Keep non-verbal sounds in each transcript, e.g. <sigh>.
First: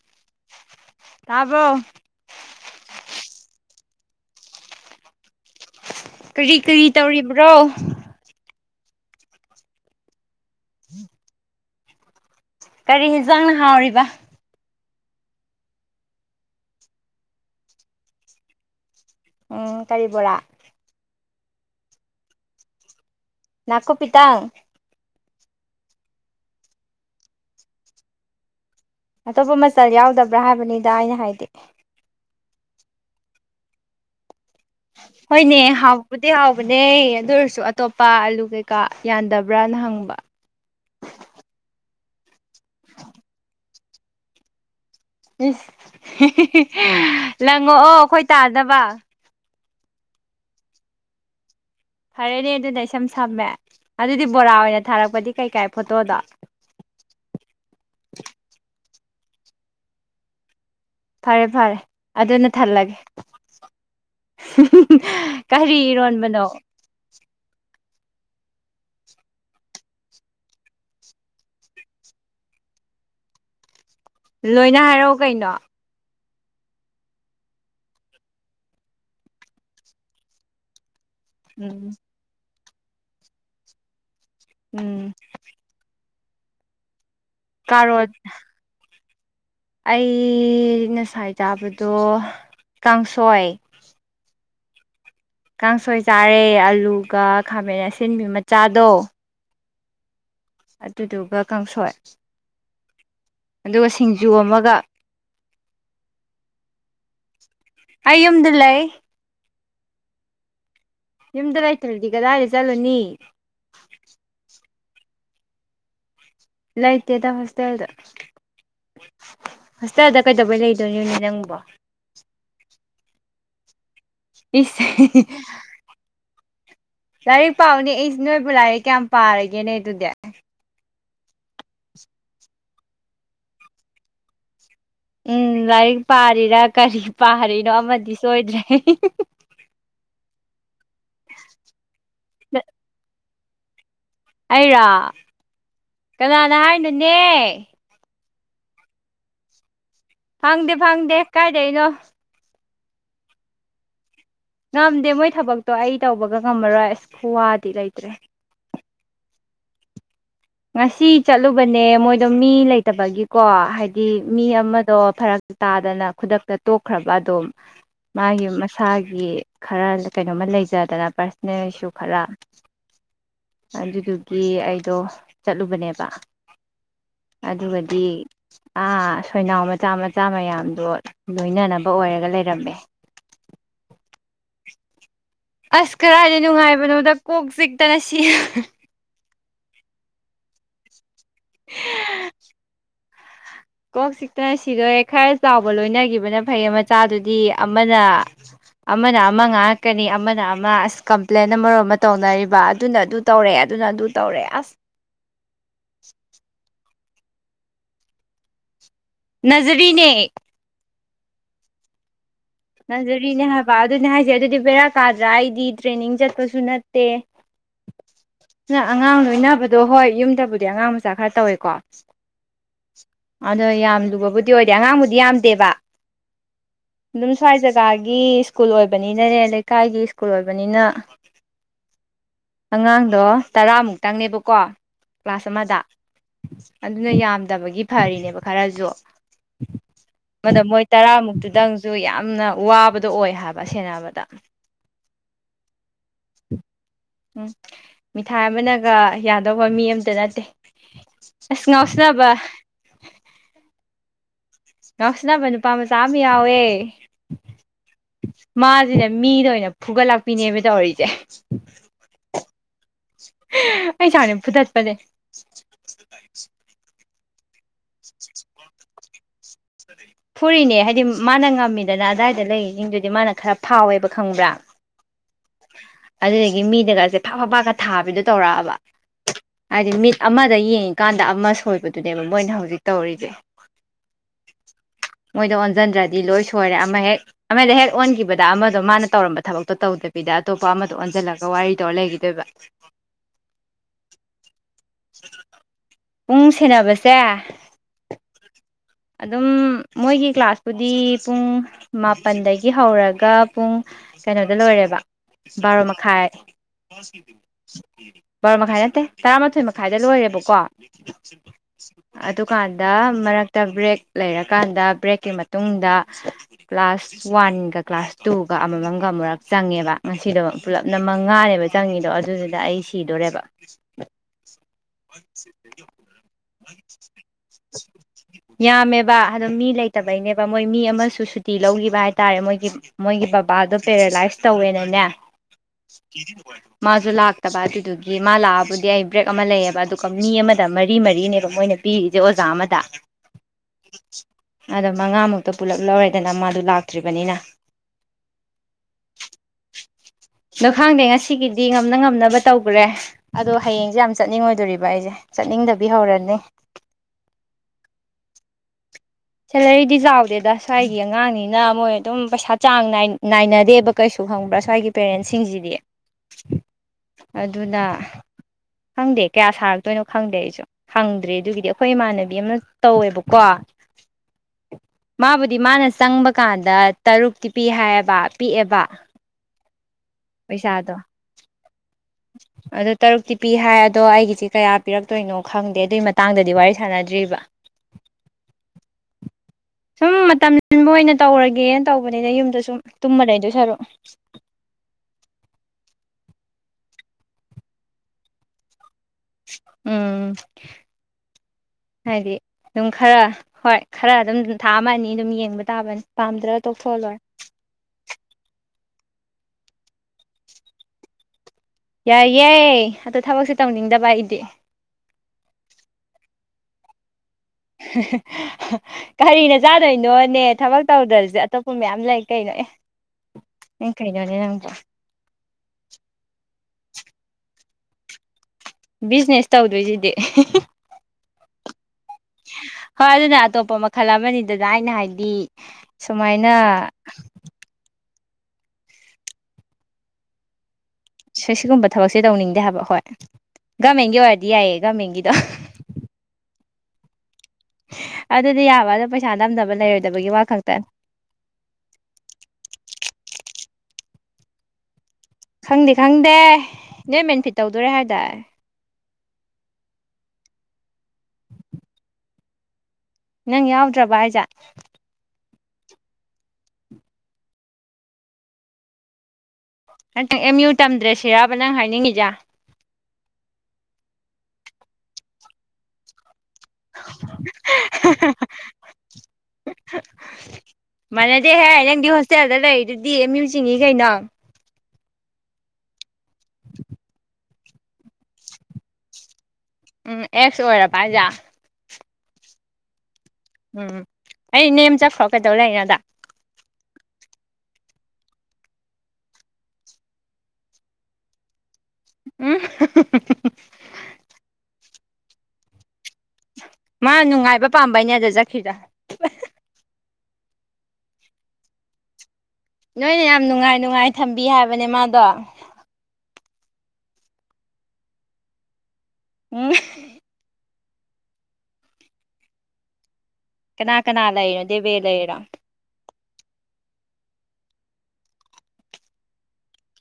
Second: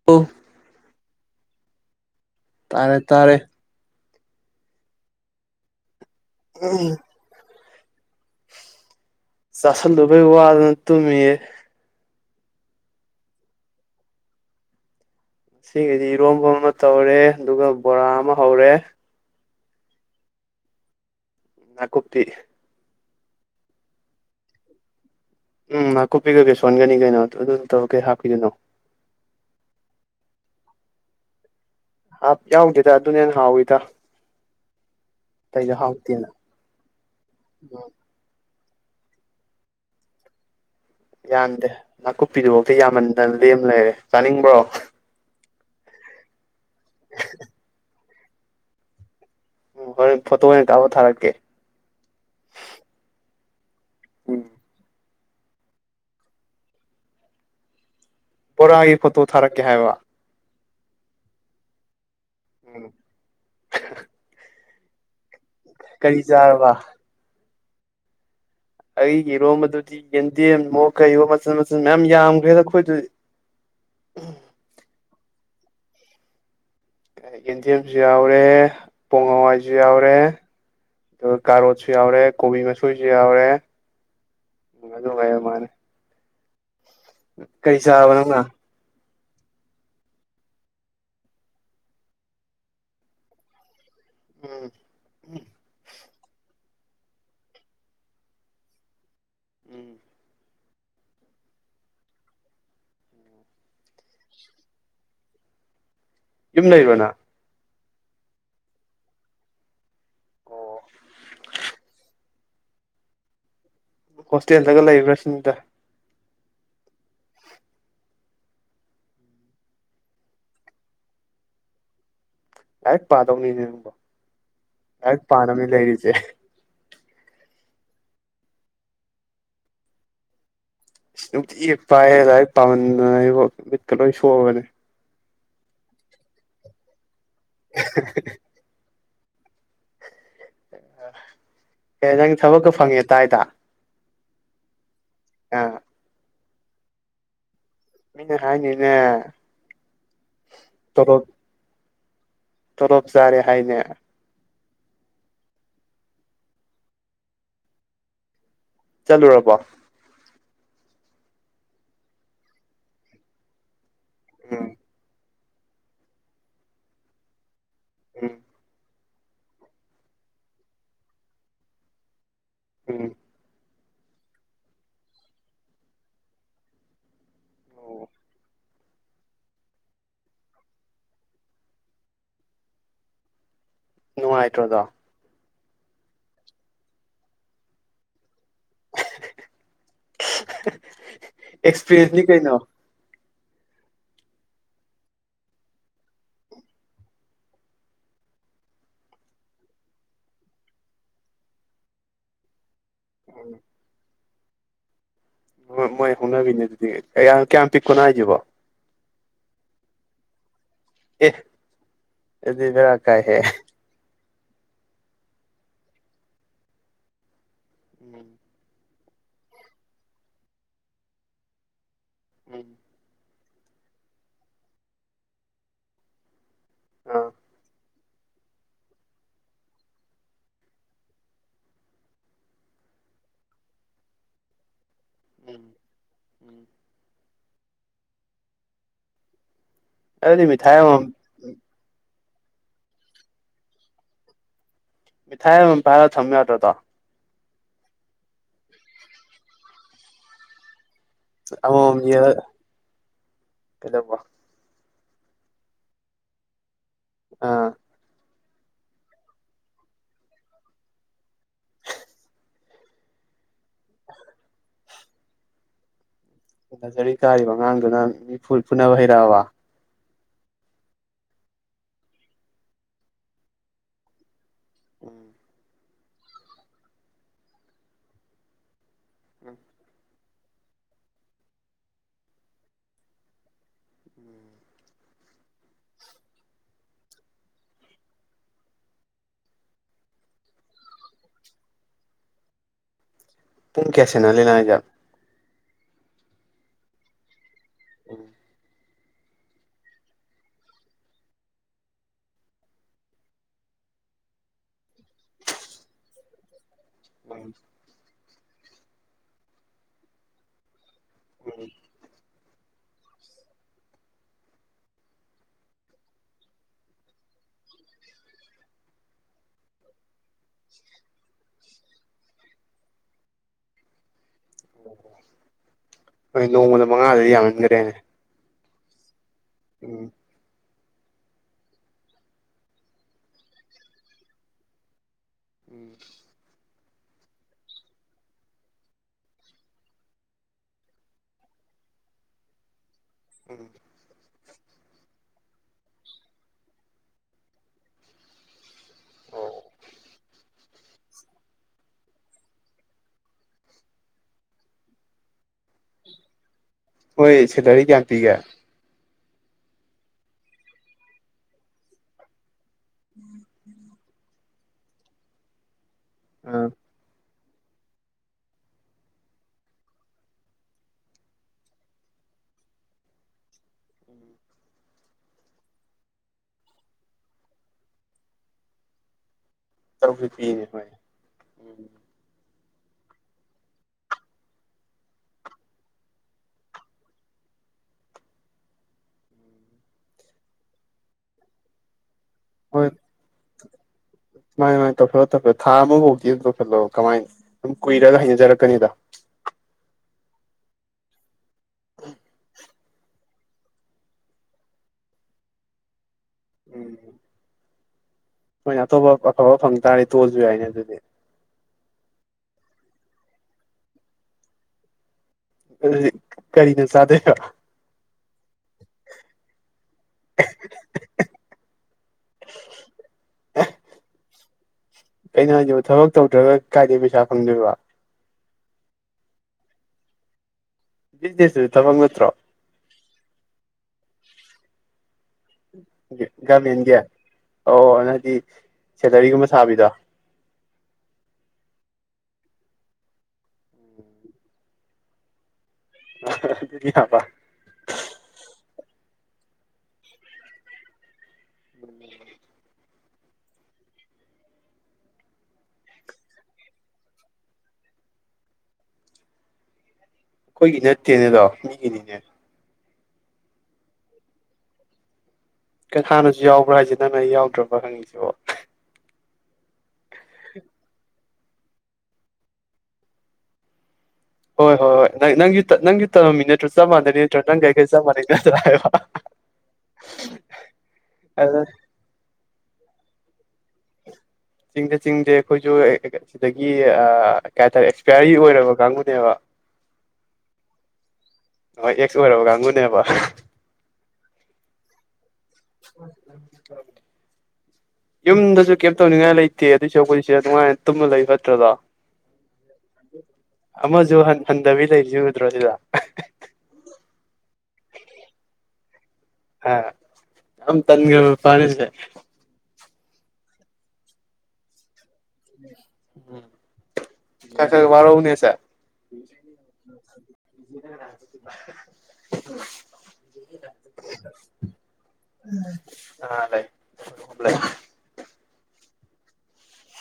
<unintelligible> ꯇꯥꯕ꯭ꯔꯣ ꯇꯥꯔꯦ ꯇꯥꯔꯦ ꯀꯔꯤ ꯀꯔꯤ ꯎꯝ ꯇꯧꯔꯤꯕ꯭ꯔꯣ ꯆꯥꯁꯜꯂꯨꯕꯩ ꯋꯥꯗꯅ ꯇꯨꯝꯃꯤꯌꯦ ꯀꯔꯤ ꯍꯦꯟꯖꯥꯡꯅ ꯍꯥꯎꯔꯤꯕ ꯉꯁꯤꯒꯤꯗꯤ ꯏꯔꯣꯝꯕ ꯑꯃ ꯇꯧꯔꯦ ꯑꯗꯨꯒ ꯕꯣꯔꯥ ꯑꯃ ꯍꯧꯔꯦ ꯎꯝ ꯀꯔꯤ ꯕꯣꯔꯥ ꯅꯥꯀꯨꯞꯄꯤ ꯅꯥꯀꯨꯄꯤꯇꯪ ꯎꯝ ꯅꯥꯀꯨꯞꯄꯤꯒ ꯕꯦꯁꯣꯟꯒꯅꯤ ꯀꯩꯅꯣ ꯑꯗꯨ ꯑꯗꯨ ꯅꯠꯇꯕ ꯀꯩ ꯍꯥꯞꯈꯤꯗꯣꯏꯅꯣ ꯑꯇꯣꯞꯄ ꯃꯆꯜ ꯌꯥꯎꯗꯕ꯭ꯔꯥ ꯍꯥꯏꯕꯅꯤꯗ ꯑꯩꯅ ꯍꯥꯏꯗꯤ ꯍꯥꯞ ꯌꯥꯎꯗꯦꯗ ꯑꯗꯨꯅ ꯍꯦꯟꯅ ꯍꯥꯎꯋꯤꯗ ꯍꯣꯏꯅꯦ ꯑꯇꯩꯗꯣ ꯍꯥꯎꯇꯦꯅ ꯍꯥꯎꯕꯨꯗꯤ ꯍꯥꯎꯕꯅꯦ ꯑꯗꯨ ꯑꯣꯏꯔꯁꯨ ꯎꯝ ꯑꯇꯣꯞ ꯄꯥ ꯑꯂꯨ ꯀꯩꯀꯥ ꯌꯥꯟꯗꯕ꯭ꯔꯥꯅ ꯍꯪꯕ ꯌꯥꯟꯗꯦ ꯅꯥꯀꯨꯞꯄꯤꯗꯨꯐꯥꯎꯗ ꯌꯥꯝꯃꯟꯗꯅ ꯂꯦꯝ ꯂꯩꯔꯦ ꯆꯥꯅꯤꯡꯕ꯭ꯔꯣ ꯍꯦ ꯍꯦ ꯍꯦ ꯂꯪꯉꯛꯑꯣ ꯑꯈꯣꯏ ꯇꯥꯅꯕ ꯎꯝ ꯍꯣꯔꯦꯟ ꯐꯣꯇꯣ ꯑꯣꯏꯅ ꯀꯥꯞꯄ ꯊꯥꯔꯛꯀꯦ ꯐꯔꯦꯅꯦ ꯑꯗꯨꯅ ꯏꯁꯝ ꯁꯝꯃꯦ ꯑꯗꯨꯗꯤ ꯎꯝ ꯕꯣꯔꯥ ꯑꯣꯏꯅ ꯊꯥꯔꯛꯄꯗꯤ ꯀꯩꯀꯥꯏ ꯐꯣꯇꯣꯗꯣ ꯕꯣꯔꯥꯒꯤ ꯐꯣꯇꯣ ꯊꯥꯔꯛꯀꯦ ꯍꯥꯏꯕ ꯐꯔꯦ ꯐꯔꯦ ꯑꯗꯨꯅ ꯎꯝ ꯊꯜꯂꯒꯦ ꯍꯤ ꯍꯤ ꯍꯤ ꯀꯔꯤ ꯏꯔꯣꯟꯕꯅꯣ ꯑꯩꯒꯤ ꯏꯔꯣꯝꯕꯗꯨꯗꯤ ꯌꯦꯟꯗꯦꯝꯃꯣ ꯀꯩꯌꯣ ꯃꯆꯜ ꯃꯆꯜ ꯃꯌꯥꯝ ꯌꯥꯝꯈ꯭ꯔꯦꯗ ꯑꯩꯈꯣꯏꯗꯨꯗꯤ ꯂꯣꯏꯅ ꯍꯥꯏꯔꯛꯑꯣ ꯀꯩꯅꯣ꯫ ꯑꯩꯀꯦꯟꯊꯦꯝꯁꯨ ꯌꯥꯎꯔꯦ ꯕꯣꯡ ꯍꯋꯥꯏꯁꯨ ꯌꯥꯎꯔꯦ꯫ ꯑꯗꯨꯒ ꯎꯝ ꯀꯥꯔꯣꯠꯁꯨ ꯌꯥꯎꯔꯦ ꯀꯣꯕꯤ ꯃꯆꯣꯏꯁꯨ ꯌꯥꯎꯔꯦ ꯎꯝ ꯑꯗꯨ ꯉꯩ ꯃꯥꯜꯂꯦ꯫ ꯀꯥꯔꫭꯠ꯫ ꯆꯥꯕ ꯅꯪꯅ ꯑꯩ ꯉꯁꯥꯏ ꯆꯥꯕꯗꯣ ꯀꯥꯡꯁꯣꯏ꯫ ꯎꯝ ꯎꯝ ꯀꯥꯡꯁꯣꯏ ꯆꯥꯔꯦ ꯑꯂꯨꯒ ꯈꯥꯃꯦꯟ ꯑꯁꯤꯟꯕꯤ ꯃꯆꯥꯗꯣ꯫ ꯎꯝ ꯑꯗꯨꯗꯨꯒ ꯀꯥꯡꯁꯣꯏ꯫ ꯑꯗꯨꯒ ꯁꯤꯡꯖꯨ ꯑꯃꯒ꯫ ꯌꯨꯝ ꯂꯩꯕ꯭ꯔ ꯅ꯫ ꯑꯩ ꯌꯨꯝꯗ ꯂ ꯩ꯫ ꯑꯣ ꯌꯨꯝꯗ ꯂꯩꯏꯇ꯭ꯔꯗꯤ ꯀꯗꯥꯏꯗ ꯆꯠꯂꯨꯅꯤ꯫ ꯍꯣꯁꯇꯦꯜꯗꯒ ꯂꯩꯕ꯭ꯔꯥ ꯁꯤꯅꯤꯗ꯫ ꯂꯩꯇꯦꯗ ꯍꯣꯁꯇꯦꯜꯗ꯫ ꯍꯣꯁꯇꯥꯜꯗ ꯀꯩꯗꯧꯕꯩ ꯂꯩꯗꯣꯏꯅꯣꯅꯦ ꯅꯪꯕꯣ꯫ ꯂꯥꯏꯔꯤꯛ ꯄꯥꯗꯧꯅꯤꯅꯦ ꯏꯁ ꯂꯥꯏꯔꯤꯛ ꯄꯥꯅꯕꯅꯦ ꯂꯩꯔꯤꯁꯦ꯫ ꯂꯥꯏꯔꯤꯛ ꯄꯥꯕꯅꯦ ꯑꯩꯁ ꯅꯣꯏꯕꯨ ꯂꯥꯏꯔꯤꯛ ꯀ꯭ꯌꯥꯝ ꯄꯥꯔꯒꯦꯅꯦ ꯑꯗꯨꯗꯤ꯫ ꯑꯁ ꯅꯨꯡꯇꯤ ꯄꯥꯑꯦ ꯂꯥꯏꯔꯤꯛ ꯄꯥꯃꯟꯗꯅ ꯏꯕꯣ ꯃꯤꯠꯀ ꯂꯣꯏ ꯁꯣꯛꯑꯕꯅꯦ꯫ ꯎꯝ ꯂꯥꯏꯔꯤꯛ ꯄꯥꯔꯤꯔꯥ ꯀꯔꯤ ꯄꯥꯔꯤꯅꯣ ꯑꯃꯗꯤ ꯁꯣꯏꯗ꯭ꯔꯦ <unintelligible> ꯑꯦ ꯅꯪ ꯊꯕꯛꯀ ꯐꯪꯉꯦ ꯇꯥꯏꯗ꯫ ꯑꯩꯔꯣ ꯑ ꯀꯅꯥꯅ ꯍꯥꯏꯅꯣꯅꯦ꯫ ꯃꯤꯅ ꯍꯥꯏꯅꯤꯅꯦ꯫ ꯐꯪꯗꯦ-ꯐꯪꯗꯦ ꯀꯥꯏꯗꯩꯅꯣ꯫ ꯇꫭꯜꯂꯣꯞ ꯆꯥꯔꯦ ꯍꯥꯏꯅꯦ꯫ ꯉꯝꯗꯦ ꯃꯣꯏ ꯊꯕꯛꯇꯣ ꯑꯩ ꯇꯧꯕꯒ ꯉꯝꯃꯔꯣꯏ ꯑꯁ ꯈꯨꯋꯥꯗꯤ ꯂꯩꯇ꯭ꯔꯦ꯫ ꯆꯠꯂꯨꯔꯕꯣ꯫ ꯉꯁꯤ ꯆꯠꯂꯨꯕꯅꯦ ꯃꯣꯏꯗꯣ ꯃꯤ ꯂꯩꯇꯕꯒꯤꯀꯣ ꯍꯥꯏꯗꯤ ꯃꯤ ꯎꯝ ꯑꯃꯗꯣ ꯐꯔꯛ ꯇꯥꯗꯅ ꯈꯨꯗꯛꯇ ꯇꯣꯛꯈ꯭ꯔꯕ ꯑꯗꯨꯝ ꯎꯝ ꯃꯥꯒꯤ ꯃꯁꯥꯒꯤ ꯈꯔ ꯀꯩꯅꯣꯝꯃ ꯂꯩꯖꯗꯅ ꯄꯥꯔꯁꯅꯦꯜ ꯏꯁꯨ ꯈꯔ꯫ ꯎꯝ ꯑꯗꯨꯗꯨꯒꯤ ꯑꯩꯗꯣ ꯆꯠꯂꯨꯕꯅꯦꯕ ꯑꯣ ꯑꯗꯨꯒꯗꯤ꯫ ꯑꯥ ꯁꯣꯏꯅꯥꯎ ꯃꯆꯥ-ꯃꯆꯥ ꯃꯌꯥꯝꯗꯣ ꯂꯣꯏꯅꯅꯕ ꯑꯣꯏꯔꯒ ꯂꯩꯔꯝꯃꯦ꯫ ꯅꯨꯡꯉꯥꯏꯇ꯭ꯔꯣ ꯑꯗꯣ꯫ ꯑꯁ ꯀꯔꯥꯏꯗ ꯅꯨꯡꯉꯥꯏꯕꯅꯣꯗ ꯀꯣꯛ ꯆꯤꯛꯇꯅ ꯁꯤꯗꫭ <inaudible> ꯑꯦꯛꯁꯄꯤꯔꯤꯌꯦꯟꯁꯅꯤ ꯀꯩꯅꯣ꯫ ꯀꯣꯛ ꯆꯤꯛꯇꯅ ꯁꯤꯗꯣꯏꯔꯦ ꯈꯔ ꯆꯥꯎꯕ ꯂꯣꯏꯅꯈꯤꯕꯅ ꯐꯩꯌꯦ ꯃꯆꯥꯗꯨꯗꯤ ꯑꯃꯅ ꯑꯃꯅ ꯑꯃ ꯉꯥꯡꯉꯀꯅꯤ ꯑꯃꯅ ꯑꯃ ꯑꯁ ꯀꯝꯄ꯭ꯂꯦꯟꯅ ꯃꯔꯣꯝ ꯑꯃ ꯇꯧꯅꯔꯤꯕ꯫ ꯑꯗꯨꯅ ꯑꯗꯨ ꯇꯧꯔꯛꯑꯦ ꯑꯗꯨꯅ ꯑꯗꯨ ꯇꯧꯔꯛꯑꯦ ꯑꯁ꯫ ꯍꯣꯏ ꯃꯣꯏ ꯍꯣꯅꯕꯤꯅꯦ ꯑꯗꯨꯗꯤ ꯀꯌꯥ ꯀꯌꯥꯝ ꯄꯤꯛꯄꯣꯅ ꯍꯥꯏꯁꯤꯕꯣ꯫ ꯅꯔꯖꯔꯤꯅꯦ꯫ ꯑꯦ꯫ ꯑꯗꯨꯗꯤ ꯕꯦꯔꯥ ꯀꯥꯏꯍꯦ ꯅꯖꯔꯤꯅꯦ ꯍꯥꯏꯕ ꯑꯗꯨꯅꯦ ꯍꯥꯏꯁꯦ ꯑꯗꯨꯗꯤ ꯕꯦꯔꯥ ꯀꯥꯗ꯭ꯔꯥ ꯑꯩꯗꯤ ꯇ꯭ꯔꯦꯅꯤꯡ ꯆꯠꯄꯁꯨ ꯅꯠꯇꯦ꯫ ꯎꯝ ꯅ ꯑꯉꯥꯡ ꯂꯣꯏꯅꯕꯗꯣ ꯍꯣꯏ ꯌꯨꯝꯗꯕꯨꯗꯤ ꯑꯉꯥꯡ ꯃꯆꯥ ꯈꯔ ꯇꯧꯋꯦꯀꯣ꯫ ꯎꯝ ꯑꯗꯣ ꯌꯥꯝ ꯂꯨꯕꯕꯨꯗꯤ ꯑꯣꯏꯗꯦ ꯑꯉꯥꯡꯕꯨꯗꯤ ꯌꯥꯝꯗꯦꯕ ꯑꯥ ꯑꯗꯨꯝ ꯁ꯭ꯋꯥꯏ ꯖꯒꯥꯒꯤ ꯁ꯭ꯀꯨꯜ ꯑꯣꯏꯕꯅꯤꯅꯅꯦ ꯂꯩꯀꯥꯏꯒꯤ ꯁ꯭ꯀꯨꯜ ꯑꯣꯏꯕꯅꯤꯅ ꯑꯉꯥꯡꯗꯣ ꯇꯔꯥꯃꯨꯛꯇꯪꯅꯦꯕꯀꯣ ꯀ꯭ꯂꯥꯁ ꯑꯃꯗ ꯑꯗꯨꯅ ꯌꯥꯝꯗꯕꯒꯤ ꯐꯔꯤꯅꯦꯕ ꯈꯔꯖꯨ ꯑꯗꯨꯗꯤ ꯃꯗ ꯃꯤꯊꯥꯏ ꯃꯣꯏ ꯑꯃꯃꯝ ꯇꯔꯥꯃꯨꯛꯇꯪꯗꯨꯁꯨ ꯌꯥꯝꯅ ꯋꯥꯕꯗꯣ ꯑꯣꯏ ꯍꯥꯏꯕ ꯁꯦꯟꯅꯕꯗ ꯃꯤꯊꯥꯏ ꯑꯃꯝꯃꯝ ꯄꯥꯏꯍꯜ ꯊꯝꯌꯥꯗ꯭ꯔꯥ ꯑꯗꯣ ꯎꯝ ꯃꯤꯊꯥꯏ ꯑꯃꯅꯒ ꯌꯥꯗꯧꯕ ꯃꯤ ꯑꯝꯇ ꯅꯠꯇꯦ ꯑꯁ ꯑꯃꯃꯝ ꯉꯥꯎꯁꯥꯟꯅꯕ ꯌꯦꯜꯂ ꯀꯩꯗꯧꯕ ꯉꯥꯎꯁꯟꯅꯕ ꯅꯨꯄꯥ ꯃꯆꯥ ꯑꯃ ꯌꯥꯎꯋꯦ ꯑꯥ ꯃꯥꯖꯤꯅ ꯃꯤꯗ ꯑꯣꯏꯅ ꯐꯨꯒꯠꯂꯛꯄꯤꯅꯦꯕ ꯇꯧꯔꯤꯖꯦ ꯑꯩ ꯁꯥꯎꯅꯤꯡ ꯐꯨꯗꯠ ꯄꯥꯅꯦ ꯅꯖꯔꯤ ꯀꯥꯔꯤꯕ ꯑꯉꯥꯡꯗꯨꯅ ꯃꯤ ꯐꯨ ꯐꯨꯅꯕ ꯍꯩꯔꯛꯑꯕ ꯐꯨꯔꯤꯅꯦ ꯍꯥꯏꯗꯤ ꯃꯥꯅ ꯉꯝꯃꯤꯗꯅ ꯑꯗꯥꯏꯗ ꯂꯩꯔꯤꯖꯤꯡꯗꯨꯗꯤ ꯃꯥꯅ ꯈꯔ ꯐꯥꯎꯋꯦꯕ ꯈꯪꯕ꯭ꯔꯥ ꯎꯝ ꯑꯗꯨꯗꯒꯤ ꯃꯤꯗꯒꯖꯦ ꯐꯥꯛ ꯐꯥꯛ ꯐꯥꯛꯀ ꯊꯥꯕꯤꯗꯣ ꯇꯧꯔꯛꯑꯕ ꯍꯥꯏꯗꯤ ꯃꯤꯠ ꯑꯃꯗ ꯌꯦꯡꯉꯤꯀꯥꯟꯗ ꯑꯃ ꯁꯣꯏꯕꯗꯨꯅꯦꯕ ꯃꯣꯏꯅ ꯍꯧꯖꯤꯛ ꯇꯧꯔꯤꯖꯦ ꯎꯝ ꯃꯣꯏꯗ ꯑꯣꯟꯖꯥꯟꯗ꯭ꯔꯗꯤ ꯂꯣꯏ ꯁꯣꯏꯔꯦ ꯑꯃ ꯍꯦꯛ ꯑꯃꯗ ꯍꯦꯛ ꯑꯣꯟꯒꯤꯕꯗ ꯑꯃꯗꯣ ꯃꯥꯅ ꯇꯧꯔꯝꯕ ꯊꯕꯛꯇꯣ ꯇꯧꯗꯕꯤꯗ ꯑꯇꯣꯞꯄ ꯑꯃꯗ ꯑꯣꯟꯖꯤꯜꯂꯒ ꯋꯥꯔꯤꯇꯧꯔ ꯂꯩꯒꯤꯗꯣꯏꯕ ꯄꯨꯡꯀꯤꯌꯥ ꯁꯦꯅꯍꯜꯂꯤꯅꯣ ꯍꯥꯏꯖꯦ ꯄꯨꯡ ꯁꯦꯟꯅꯕꯁꯦ ꯎꯝ ꯑꯗꯨꯝ ꯃꯣꯏꯒꯤ ꯀ꯭ꯂꯥꯁꯄꯨꯗꯤ ꯄꯨꯡ ꯃꯥꯄꯜꯗꯒꯤ ꯍꯧꯔꯒ ꯄꯨꯡ ꯀꯩꯅꯣꯗ ꯂꯣꯏꯔꯦꯕ ꯕꯔꯣ ꯃꯈꯥꯏ ꯕꯔꯣ ꯃꯈꯥꯏ ꯅꯠꯇꯦ ꯇꯔꯥꯃꯊꯣꯏ ꯃꯛ ꯈꯥꯏꯗ ꯂꯣꯏꯔꯦꯕꯀꯣ ꯎꯝ ꯑꯗꯨꯀꯥꯟꯗ ꯃꯔꯛꯇ ꯕ꯭ꯔꯦꯛ ꯂꯩꯔꯀꯥꯟꯗ ꯕ꯭ꯔꯦꯛꯀꯤ ꯃꯇꯨꯡꯗ ꯀ꯭ꯂ꯭ꯥꯁ ꯋꯥꯟꯒ ꯀ꯭ꯂꯥꯁ ꯇꯨꯒ ꯑꯃꯃꯝꯒ ꯑꯃꯨꯔꯛ ꯆꯪꯉꯦꯕ ꯉꯁꯤꯗꯣ ꯄꯨꯂꯞꯅ ꯃꯉꯥꯅꯦꯕ ꯆꯪꯉꯤꯗꯣ ꯑꯗꯨꯗꯨꯗ ꯑꯩ ꯁꯤꯗꯣꯔꯦꯕ ꯍꯣꯏ ꯅꯣꯡꯃꯗ ꯃꯉꯥꯗꯤ ꯌꯥꯃꯟꯒ꯭ꯔꯦꯅꯦ ꯌꯥꯝꯃꯦꯕ ꯑꯗꯨ ꯃꯤ ꯂꯩꯇꯕꯩꯅꯦꯕ ꯃꯣꯏ ꯃꯤ ꯑꯃꯁꯨ ꯁꯨꯇꯤ ꯂꯧꯒꯤꯕ ꯍꯥꯏꯇꯥꯔꯦ ꯃꯣꯏꯒꯤ ꯃꯣꯏꯒꯤ ꯕꯕꯥꯗꯣ ꯄꯦꯔꯥꯂꯥꯏꯁ ꯇꯧꯋꯦꯅꯅꯦ ꯎꯝ ꯃꯥꯖꯨ ꯂꯥꯛꯇꯕ ꯑꯗꯨꯗꯨꯒꯤ ꯃꯥ ꯂꯥꯛꯑꯕꯨꯗꯤ ꯑꯩ ꯕ꯭ꯔꯦꯛ ꯑꯃ ꯂꯩꯌꯦꯕ ꯑꯗꯨꯒ ꯃꯤ ꯑꯃꯗ ꯃꯔꯤ ꯃꯔꯤꯅꯦꯕ ꯃꯣꯏꯅ ꯄꯤꯔꯤꯖꯦ ꯑꯣꯖꯥ ꯑꯃꯗ ꯑꯗꯣ ꯃꯉꯥ ꯃꯨꯛꯇꯣ ꯄꯨꯂꯞ ꯂꯧꯔꯦꯗꯅ ꯃꯥꯗꯣ ꯂꯥꯛꯇ꯭ꯔꯤꯕꯅꯤꯅ <inaudible> ꯗꯣ ꯈꯥꯡꯗꯦ ꯉꯁꯤꯒꯤꯗꯤ ꯉꯝꯅ ꯉꯝꯅꯕ ꯇꯧꯒ꯭ꯔꯦ ꯑꯗꯣ ꯍꯥꯌꯦꯡ ꯗꯤ ꯌꯥꯝ ꯆꯠꯅꯤꯡꯉꯣꯏꯗꯣꯔꯤꯕ ꯑꯩꯖꯦ ꯆꯠꯅꯤꯡꯗꯕꯤ ꯍꯧꯔꯅꯤ ꯍꯣꯏ ꯁꯦꯂꯔꯤ ꯀꯌꯥꯝ ꯄꯤꯒꯦ ꯁꯦꯂꯔꯤꯗꯤ ꯆꯥꯎꯗꯦꯗ ꯁ꯭ꯋꯥꯏꯒꯤ ꯑꯉꯥꯡꯅꯤꯅ ꯃꯣꯏ ꯑꯗꯨꯝ ꯄꯩꯁꯥ ꯆꯥꯡ ꯅꯥꯏ ꯅꯥꯏꯅꯗꯦꯕ ꯀꯩꯁꯨ ꯈꯪꯕ꯭ꯔꯥ ꯁ꯭ꯋꯥꯏꯒꯤ ꯄꯦꯔꯦꯟꯁꯤꯡꯁꯤꯗꯤ ꯑꯥ ꯑꯗꯨꯅ ꯈꯪꯗꯦ ꯀꯌꯥ ꯁꯥꯔꯛꯇꯣꯏꯅꯣ ꯈꯪꯗꯦ ꯑꯩꯁꯨ ꯍꯪꯗ꯭ꯔꯦ ꯑꯗꯨꯒꯤꯗꯤ ꯑꯩꯈꯣꯏ ꯏꯃꯥꯟꯅꯕꯤ ꯑꯃꯅ ꯇꯧꯋꯦꯕꯀꯣ ꯃꯥꯕꯨꯗꯤ ꯃꯥꯅ ꯆꯪꯕ ꯀꯥꯟꯗ ꯇꯔꯨꯛꯇꯤ ꯄꯤ ꯍꯥꯏꯌꯦꯕ ꯄꯤꯛꯑꯦꯕ ꯄꯩꯁꯥꯗꯣ ꯎꯝ <unintelligible> ꯑꯗꯣ ꯇꯔꯨꯛꯇꯤ ꯄꯤ ꯍꯥꯏ ꯑꯗꯣ ꯑꯩꯒꯤꯖꯤ ꯀꯌꯥ ꯄꯤꯔꯛꯇꯣꯏꯅꯣ ꯈꯪꯗꯦ ꯑꯗꯨꯏ ꯃꯇꯥꯡꯗꯗꯤ ꯋꯥꯔꯤ ꯁꯥꯟꯅꯗ꯭ꯔꯤꯕ ꯁꯨꯝ ꯃꯇꯝ ꯂꯦꯟꯕ ꯑꯣꯏꯅ ꯇꯧꯔꯒꯦꯅ ꯇꯧꯕꯅꯤꯗ ꯌꯨꯝꯗ ꯁꯨꯝ ꯍꯣꯏ ꯇꯨꯝꯃ ꯂꯩꯗꯣꯏ ꯁꯔꯨꯛ ꯃꯥꯅꯤ ꯃꯥꯅꯤ ꯇꯧꯁꯜꯂꫭ ꯇꯧꯁꯜꯂꫭ ꯊꯥ ꯑꯃꯕꯨꯛꯇꯤ ꯑꯗꯨꯝ ꯇꯧꯁꯤꯜꯂꫭ ꯀꯃꯥꯏ ꯑꯗꯨꯝ ꯀꯨꯏꯔꯒ ꯍꯩꯅꯖꯔꯛꯀꯅꯤꯗ ꯎꯝ ꯍꯥꯏꯗꯤ ꯑꯗꯨꯝ ꯈꯔ ꯍꯣꯏ ꯈꯔ ꯑꯗꯨꯝ ꯊꯥ ꯑꯃ ꯑꯅꯤ ꯑꯗꯨꯝ ꯌꯦꯡꯕ ꯇꯥꯕꯅꯤ ꯄꯥꯝꯗ꯭ꯔꯥ ꯇꯣꯛꯊꯣꯛꯑ ꯂꯣꯏꯔꯦ ꯍꫭꯏꯅꯦ ꯑꯇꯣꯞꯄ ꯑꯐꯕ ꯐꯪ ꯇꯥꯔꯦ ꯇꯣꯛꯑꯖꯨ ꯌꯥꯏꯅꯦ ꯑꯗꯨꯗꯤ ꯌꯥꯏꯌꯦ ꯑꯗꯣ ꯊꯕꯛꯁꯦ ꯇꯧꯅꯤꯡꯗꯕ ꯑꯩꯗꯤ ꯑꯗꯨꯗꯤ ꯀꯔꯤꯅ ꯆꯥꯗꯣꯏꯕ ꯍ <inaudible> ꯀꯔꯤꯅ ꯆꯥꯗꯣꯏꯅꯣꯅꯦ ꯊꯕꯛ ꯇꯧꯗ꯭ꯔꯁꯦ ꯑꯇꯣꯞꯄ ꯃꯌꯥꯝ ꯂꯩ ꯀꯩꯅꯣ ꯑꯦ ꯑꯦ ꯀꯩꯅꯣꯅꯦ ꯅꯪꯕꫭ ꯀꯩꯅꫭ ꯍꯥꯏꯖꯤꯕ ꯊꯕꯛ ꯇꯧꯗ꯭ꯔꯒ ꯀꯥꯏꯗꯩ ꯄꯩꯁꯥ ꯐꯪꯗꯣꯏꯕ ꯕꯤꯖꯤꯅꯦꯁ ꯇꯧꯗꯣꯏꯖꯤꯗꯤ ꯕꯤꯖꯤꯅꯦꯁ ꯇꯨꯗꯤ ꯊꯕꯛ ꯅꯠꯇ꯭ꯔꯣ ꯍꯣꯏ ꯑꯗꯨꯅ ꯑꯇꯣꯞꯄ ꯃꯈꯜ ꯑꯃꯅꯤꯗꯅ ꯑꯩꯅ ꯍꯥꯏꯗꯤ ꯁꯨꯃꯥꯏꯅ ꯀꯌꯥꯥ ꯃꯦꯟꯒꯦ ꯑꯣ ꯑꯗꯨꯗꯤ ꯁꯦꯂꯔꯤꯒꯨꯝꯕ ꯁꯥꯕꯤꯗꯣ ꯁꯦ ꯁꯤꯒꯨꯝꯕ ꯊꯕꯛꯁꯦ ꯇꯧꯅꯤꯡꯗꯦ ꯍꯥꯏꯕ ꯍꯣꯏ ꯒꯃꯦꯟꯒꯤ ꯑꯣꯏꯔꯗꯤ ꯌꯥꯏꯌꯦ ꯒꯃꯦꯟꯒꯤꯗꯣ ꯑꯗꯨꯗꯤ ꯋꯥꯕ ꯑꯗꯨꯗꯤ ꯌꯥꯕ ꯑꯗꯣ ꯄꯩꯁꯥ ꯅꯝꯅꯕ ꯂꯩꯔꯣꯏꯗꯕꯒꯤ ꯋꯥ ꯈꯛꯇ ꯎꯝ ꯈꯪꯗꯦ ꯈꯪꯗꯦ ꯅꯣꯏ ꯃꯦꯟꯐꯤꯠ ꯇꯧꯗꯣꯔꯦ ꯍꯥꯏꯗꯥꯏ ꯑꯩꯈꯣꯏꯒꯤ ꯅꯠꯇꯦꯅꯦ ꯑꯗꯣ ꯃꯤꯒꯤꯅꯤꯅꯦ ꯅꯪ ꯌꯥꯎꯗ꯭ꯔꯕ ꯍꯥꯏꯖꯦ ꯀꯪ ꯍꯥꯟꯅꯖꯨ ꯌꯥꯎꯕ꯭ꯔꯥ ꯍꯥꯏꯁꯦ ꯅꯪ ꯑꯩ ꯌꯥꯎꯗ꯭ꯔꯕꯥ ꯍꯪꯉꯤꯁꯤꯕꯣ ꯅꯪ ꯑꯦꯝ ꯌꯨ ꯇꯝꯗ꯭ꯔꯦ ꯁꯤꯔꯥꯕ ꯅꯪ ꯍꯥꯏꯅꯤꯡꯉꯤꯖꯦ ꯍꯣ ꯍꯣꯏ ꯍꯣꯏ ꯅꯪꯖꯨ ꯅꯪꯖꯨ ꯇꯝꯃꯤꯅꯠ꯭ꯇꯔꫭ ꯆꯞ ꯃꯥꯟꯅꯔꯤ ꯅꯠꯇꯔꫭ ꯅꯪꯒ ꯑꯎꯒ ꯆꯞ ꯃꯥꯟꯅꯩ ꯅꯠꯇꯔꫭ ꯍꯥꯏꯕ ꯃꯥꯅꯦꯗꯦ ꯑꯗꯨ ꯍꯦ ꯆꯔꯗ ꯂꯩꯗꯨꯗꯤ ꯑꯦꯝ ꯃꯌꯨ ꯆꯤꯡꯉꯤ ꯀꯩꯅꯣ ꯆꯤꯡꯗꯦ ꯆꯤꯡꯗꯦ ꯑꯩꯈꯣꯏꯖꯨ ꯁꯤꯗꯒꯤ ꯀꯩꯍꯥꯏꯇꯥꯔꯦ ꯑꯦꯛꯁꯄꯌꯔꯤ ꯑꯣꯏꯔꯕ ꯀꯥꯡꯕꯨꯅꯦꯕ ꯎꯝ ꯑꯦꯛꯁ ꯑꯣꯏꯔꯕꫭ ꯍꯥꯏꯖꯦ ꯍꯣꯏ ꯑꯦꯛꯁ ꯑꯣꯏꯔꯕ ꯀꯥꯡꯕꯨꯨꯅꯦꯕ ꯎꯝ ꯍꯩ ꯅꯌꯨꯝ ꯆꯠꯈ꯭ꯔꯣ ꯀꯩꯗꯧ ꯂꯩꯅꯣ ꯑꯗ ꯌꯨꯝꯗꯁꯨ ꯀꯩꯝ ꯇꯧꯅꯤꯡꯉꯥꯏ ꯂꯩꯇꯦ ꯑꯗꯨꯏꯁꯔꯨꯛꯄꯨꯗꯤ ꯁꯤꯗ ꯅꯨꯡꯉꯥꯏꯅ ꯇꯨꯝꯃ ꯂꯩ ꯐꯠꯇꯔꫭ ꯑꯗꫭ ꯎꯝ ꯑꯃꯁꯨ ꯍꯁ ꯍꯟꯗꯕꯤ ꯂꯩꯁꯤꯁꯦ ꯎꯗ꯭ꯔꯣ ꯁꯤꯗ ꯃꯥ ꯅꯨꯡꯉꯥꯏꯕ ꯄꯥꯝꯕꯩꯅꯦ ꯑꯗ ꯆꯠꯈꯤꯗꯣ ꯍꯥ ꯑꯝꯇꯪꯒꯤꯔꯣ ꯐꯥꯔꯤꯁꯦ ꯅꯣꯏꯅ ꯌꯥꯝ ꯅꯨꯡꯉꯥꯏ ꯅꯨꯡꯉꯥꯏ ꯊꯝꯕꯤ ꯍꯥꯏꯕꯅꯦ ꯃꯥꯗꯣ ꯈꯔ ꯈꯔ ꯋꯥꯔꯛꯎꯅꯦ ꯑꯁꯦ ꯎꯝ <inaudible> ꯀꯅꯥ ꯀꯅꯥ ꯂꯩꯔꯤꯅꯣ ꯗꯦꯕꯦ ꯂꯩꯔꯤꯔꯣ ꯑꯥ ꯂꯩ ꯂꯩ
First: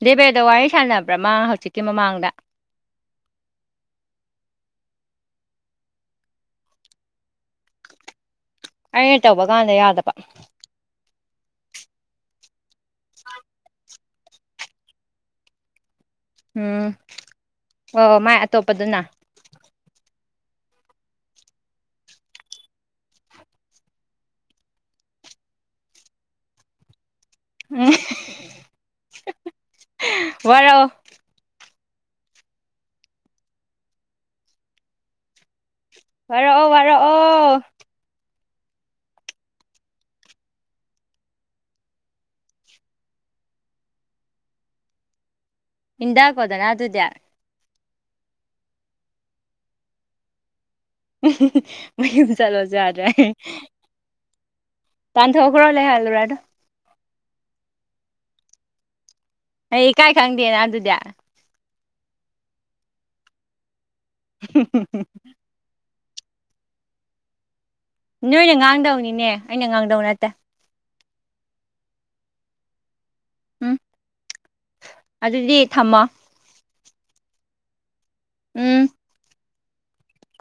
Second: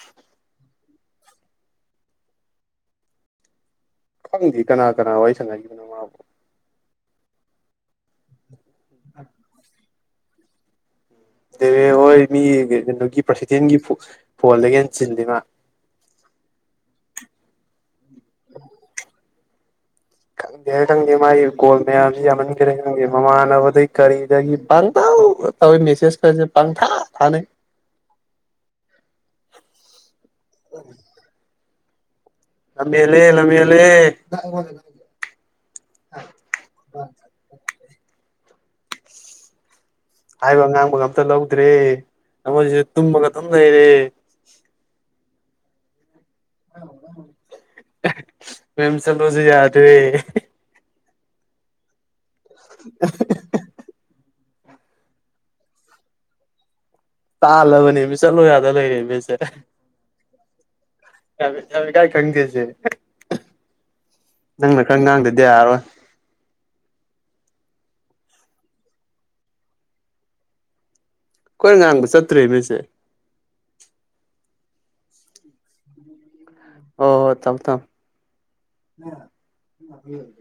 ꯗꯦꯕꯦꯗ ꯋꯥꯔꯤ ꯁꯥꯟꯅꯕ꯭ꯔ ꯃꯥ ꯍꯧꯖꯤꯛꯀꯤ ꯃꯃꯥꯡꯗ ꯈꯪꯗꯦ ꯀꯅꯥ ꯀꯅꯥ ꯋꯥꯔꯤ ꯁꯥꯟꯅꯈꯤꯕꯅꯣ ꯃꯥꯕꯨ ꯑꯩꯅ ꯇꯧꯕ ꯀꯥꯟꯗ ꯌꯥꯗꯕ ꯗꯦꯕꯦ ꯍꯣꯏ ꯃꯤ ꯀꯩꯅꯣꯒꯤ ꯄ꯭ꯔꯁꯤꯗꯦꯟꯒꯤ ꯐꯣ ꯐꯣꯟꯗꯒꯤ ꯍꯦꯟꯅ ꯆꯤꯟꯗꯦꯃꯥ ꯎꯝ ꯑꯣ ꯃꯥꯏ ꯑꯇꯣꯞꯄꯗꯨꯅ ꯈꯪꯗꯦ ꯈꯪꯗꯦ ꯃꯥꯒꯤ ꯀꯣꯜ ꯃꯌꯥꯝꯁꯤ ꯌꯥꯝꯃꯟꯈꯔꯦ ꯈꯪꯗꯦ ꯃꯃꯥꯟꯅꯕꯗꯩ ꯀꯔꯤꯗꯒꯤ ꯄꯪꯇꯧꯗ ꯇꯧꯋꯦ ꯃꯦꯁꯦꯖ ꯀꯥꯁꯦ ꯄꯪꯊꯥ ꯊꯥꯅꯩ ꯎꯝ ꯋꯥꯔꯛꯑꯣ ꯂꯝ ꯍꯦꯜꯂꯦ ꯂꯝ ꯍꯦꯜꯂꯦ ꯋꯥꯔꯛꯑꯣ ꯋꯥꯔꯛꯑꯣ ꯍꯥꯏꯕ ꯉꯥꯡꯕꯒ ꯑꯝꯇ ꯂꯧꯗ꯭ꯔꯦ ꯑꯃꯁꯤꯁꯨ ꯇꯨꯝꯃꯒ ꯑꯗꯨꯝ ꯂꯩꯔꯦ ꯏꯟꯗꯀꯣꯗꯅ ꯑꯗꯨꯗꯤ ꯃꯌꯨꯝ ꯆꯠꯂꯣꯁꯨ ꯌꯥꯗꯦ ꯃꯌꯨꯝ ꯆꯠꯂꯣꯁꯨ ꯌꯥꯗ꯭ꯔꯦ ꯍꯥꯏ ꯇꯥꯟꯊꯣꯛꯒ꯭ꯔꯣ ꯂꯩꯍꯜꯂꯨꯔꯅꯨ ꯇꯥꯜꯂꯕꯅꯦꯃꯤ ꯆꯠꯂꯣ ꯌꯥꯗ ꯂꯩꯔꯦꯃꯤ ꯑꯁꯦ ꯑꯩ ꯏꯀꯥꯏ ꯈꯪꯗꯦꯅ ꯑꯗꯨꯗꯤ ꯌꯥꯝ ꯌꯥꯝ ꯏꯀꯥꯏ ꯈꯪꯗꯦ ꯁꯦ ꯅꯪꯅ ꯈꯔ ꯉꯥꯡꯗ꯭ꯔꯗꯤ ꯌꯥꯔꯔꯣꯏ ꯅꯣꯏꯅ ꯉꯥꯡꯗꯧꯅꯤꯅꯦ ꯑꯩꯅ ꯉꯥꯡꯗꯧ ꯅꯠꯇꯦ ꯑꯩꯈꯣꯏꯅ ꯉꯥꯡꯕ ꯆꯠꯇ꯭ꯔꯦꯃꯤ ꯑꯁꯦ ꯎꯝ ꯑꯗꯨꯗꯤ ꯊꯝꯃꯣ ꯑꯣ ꯍꯣ ꯊꯝ ꯊꯝ ꯎꯝ <unintelligible>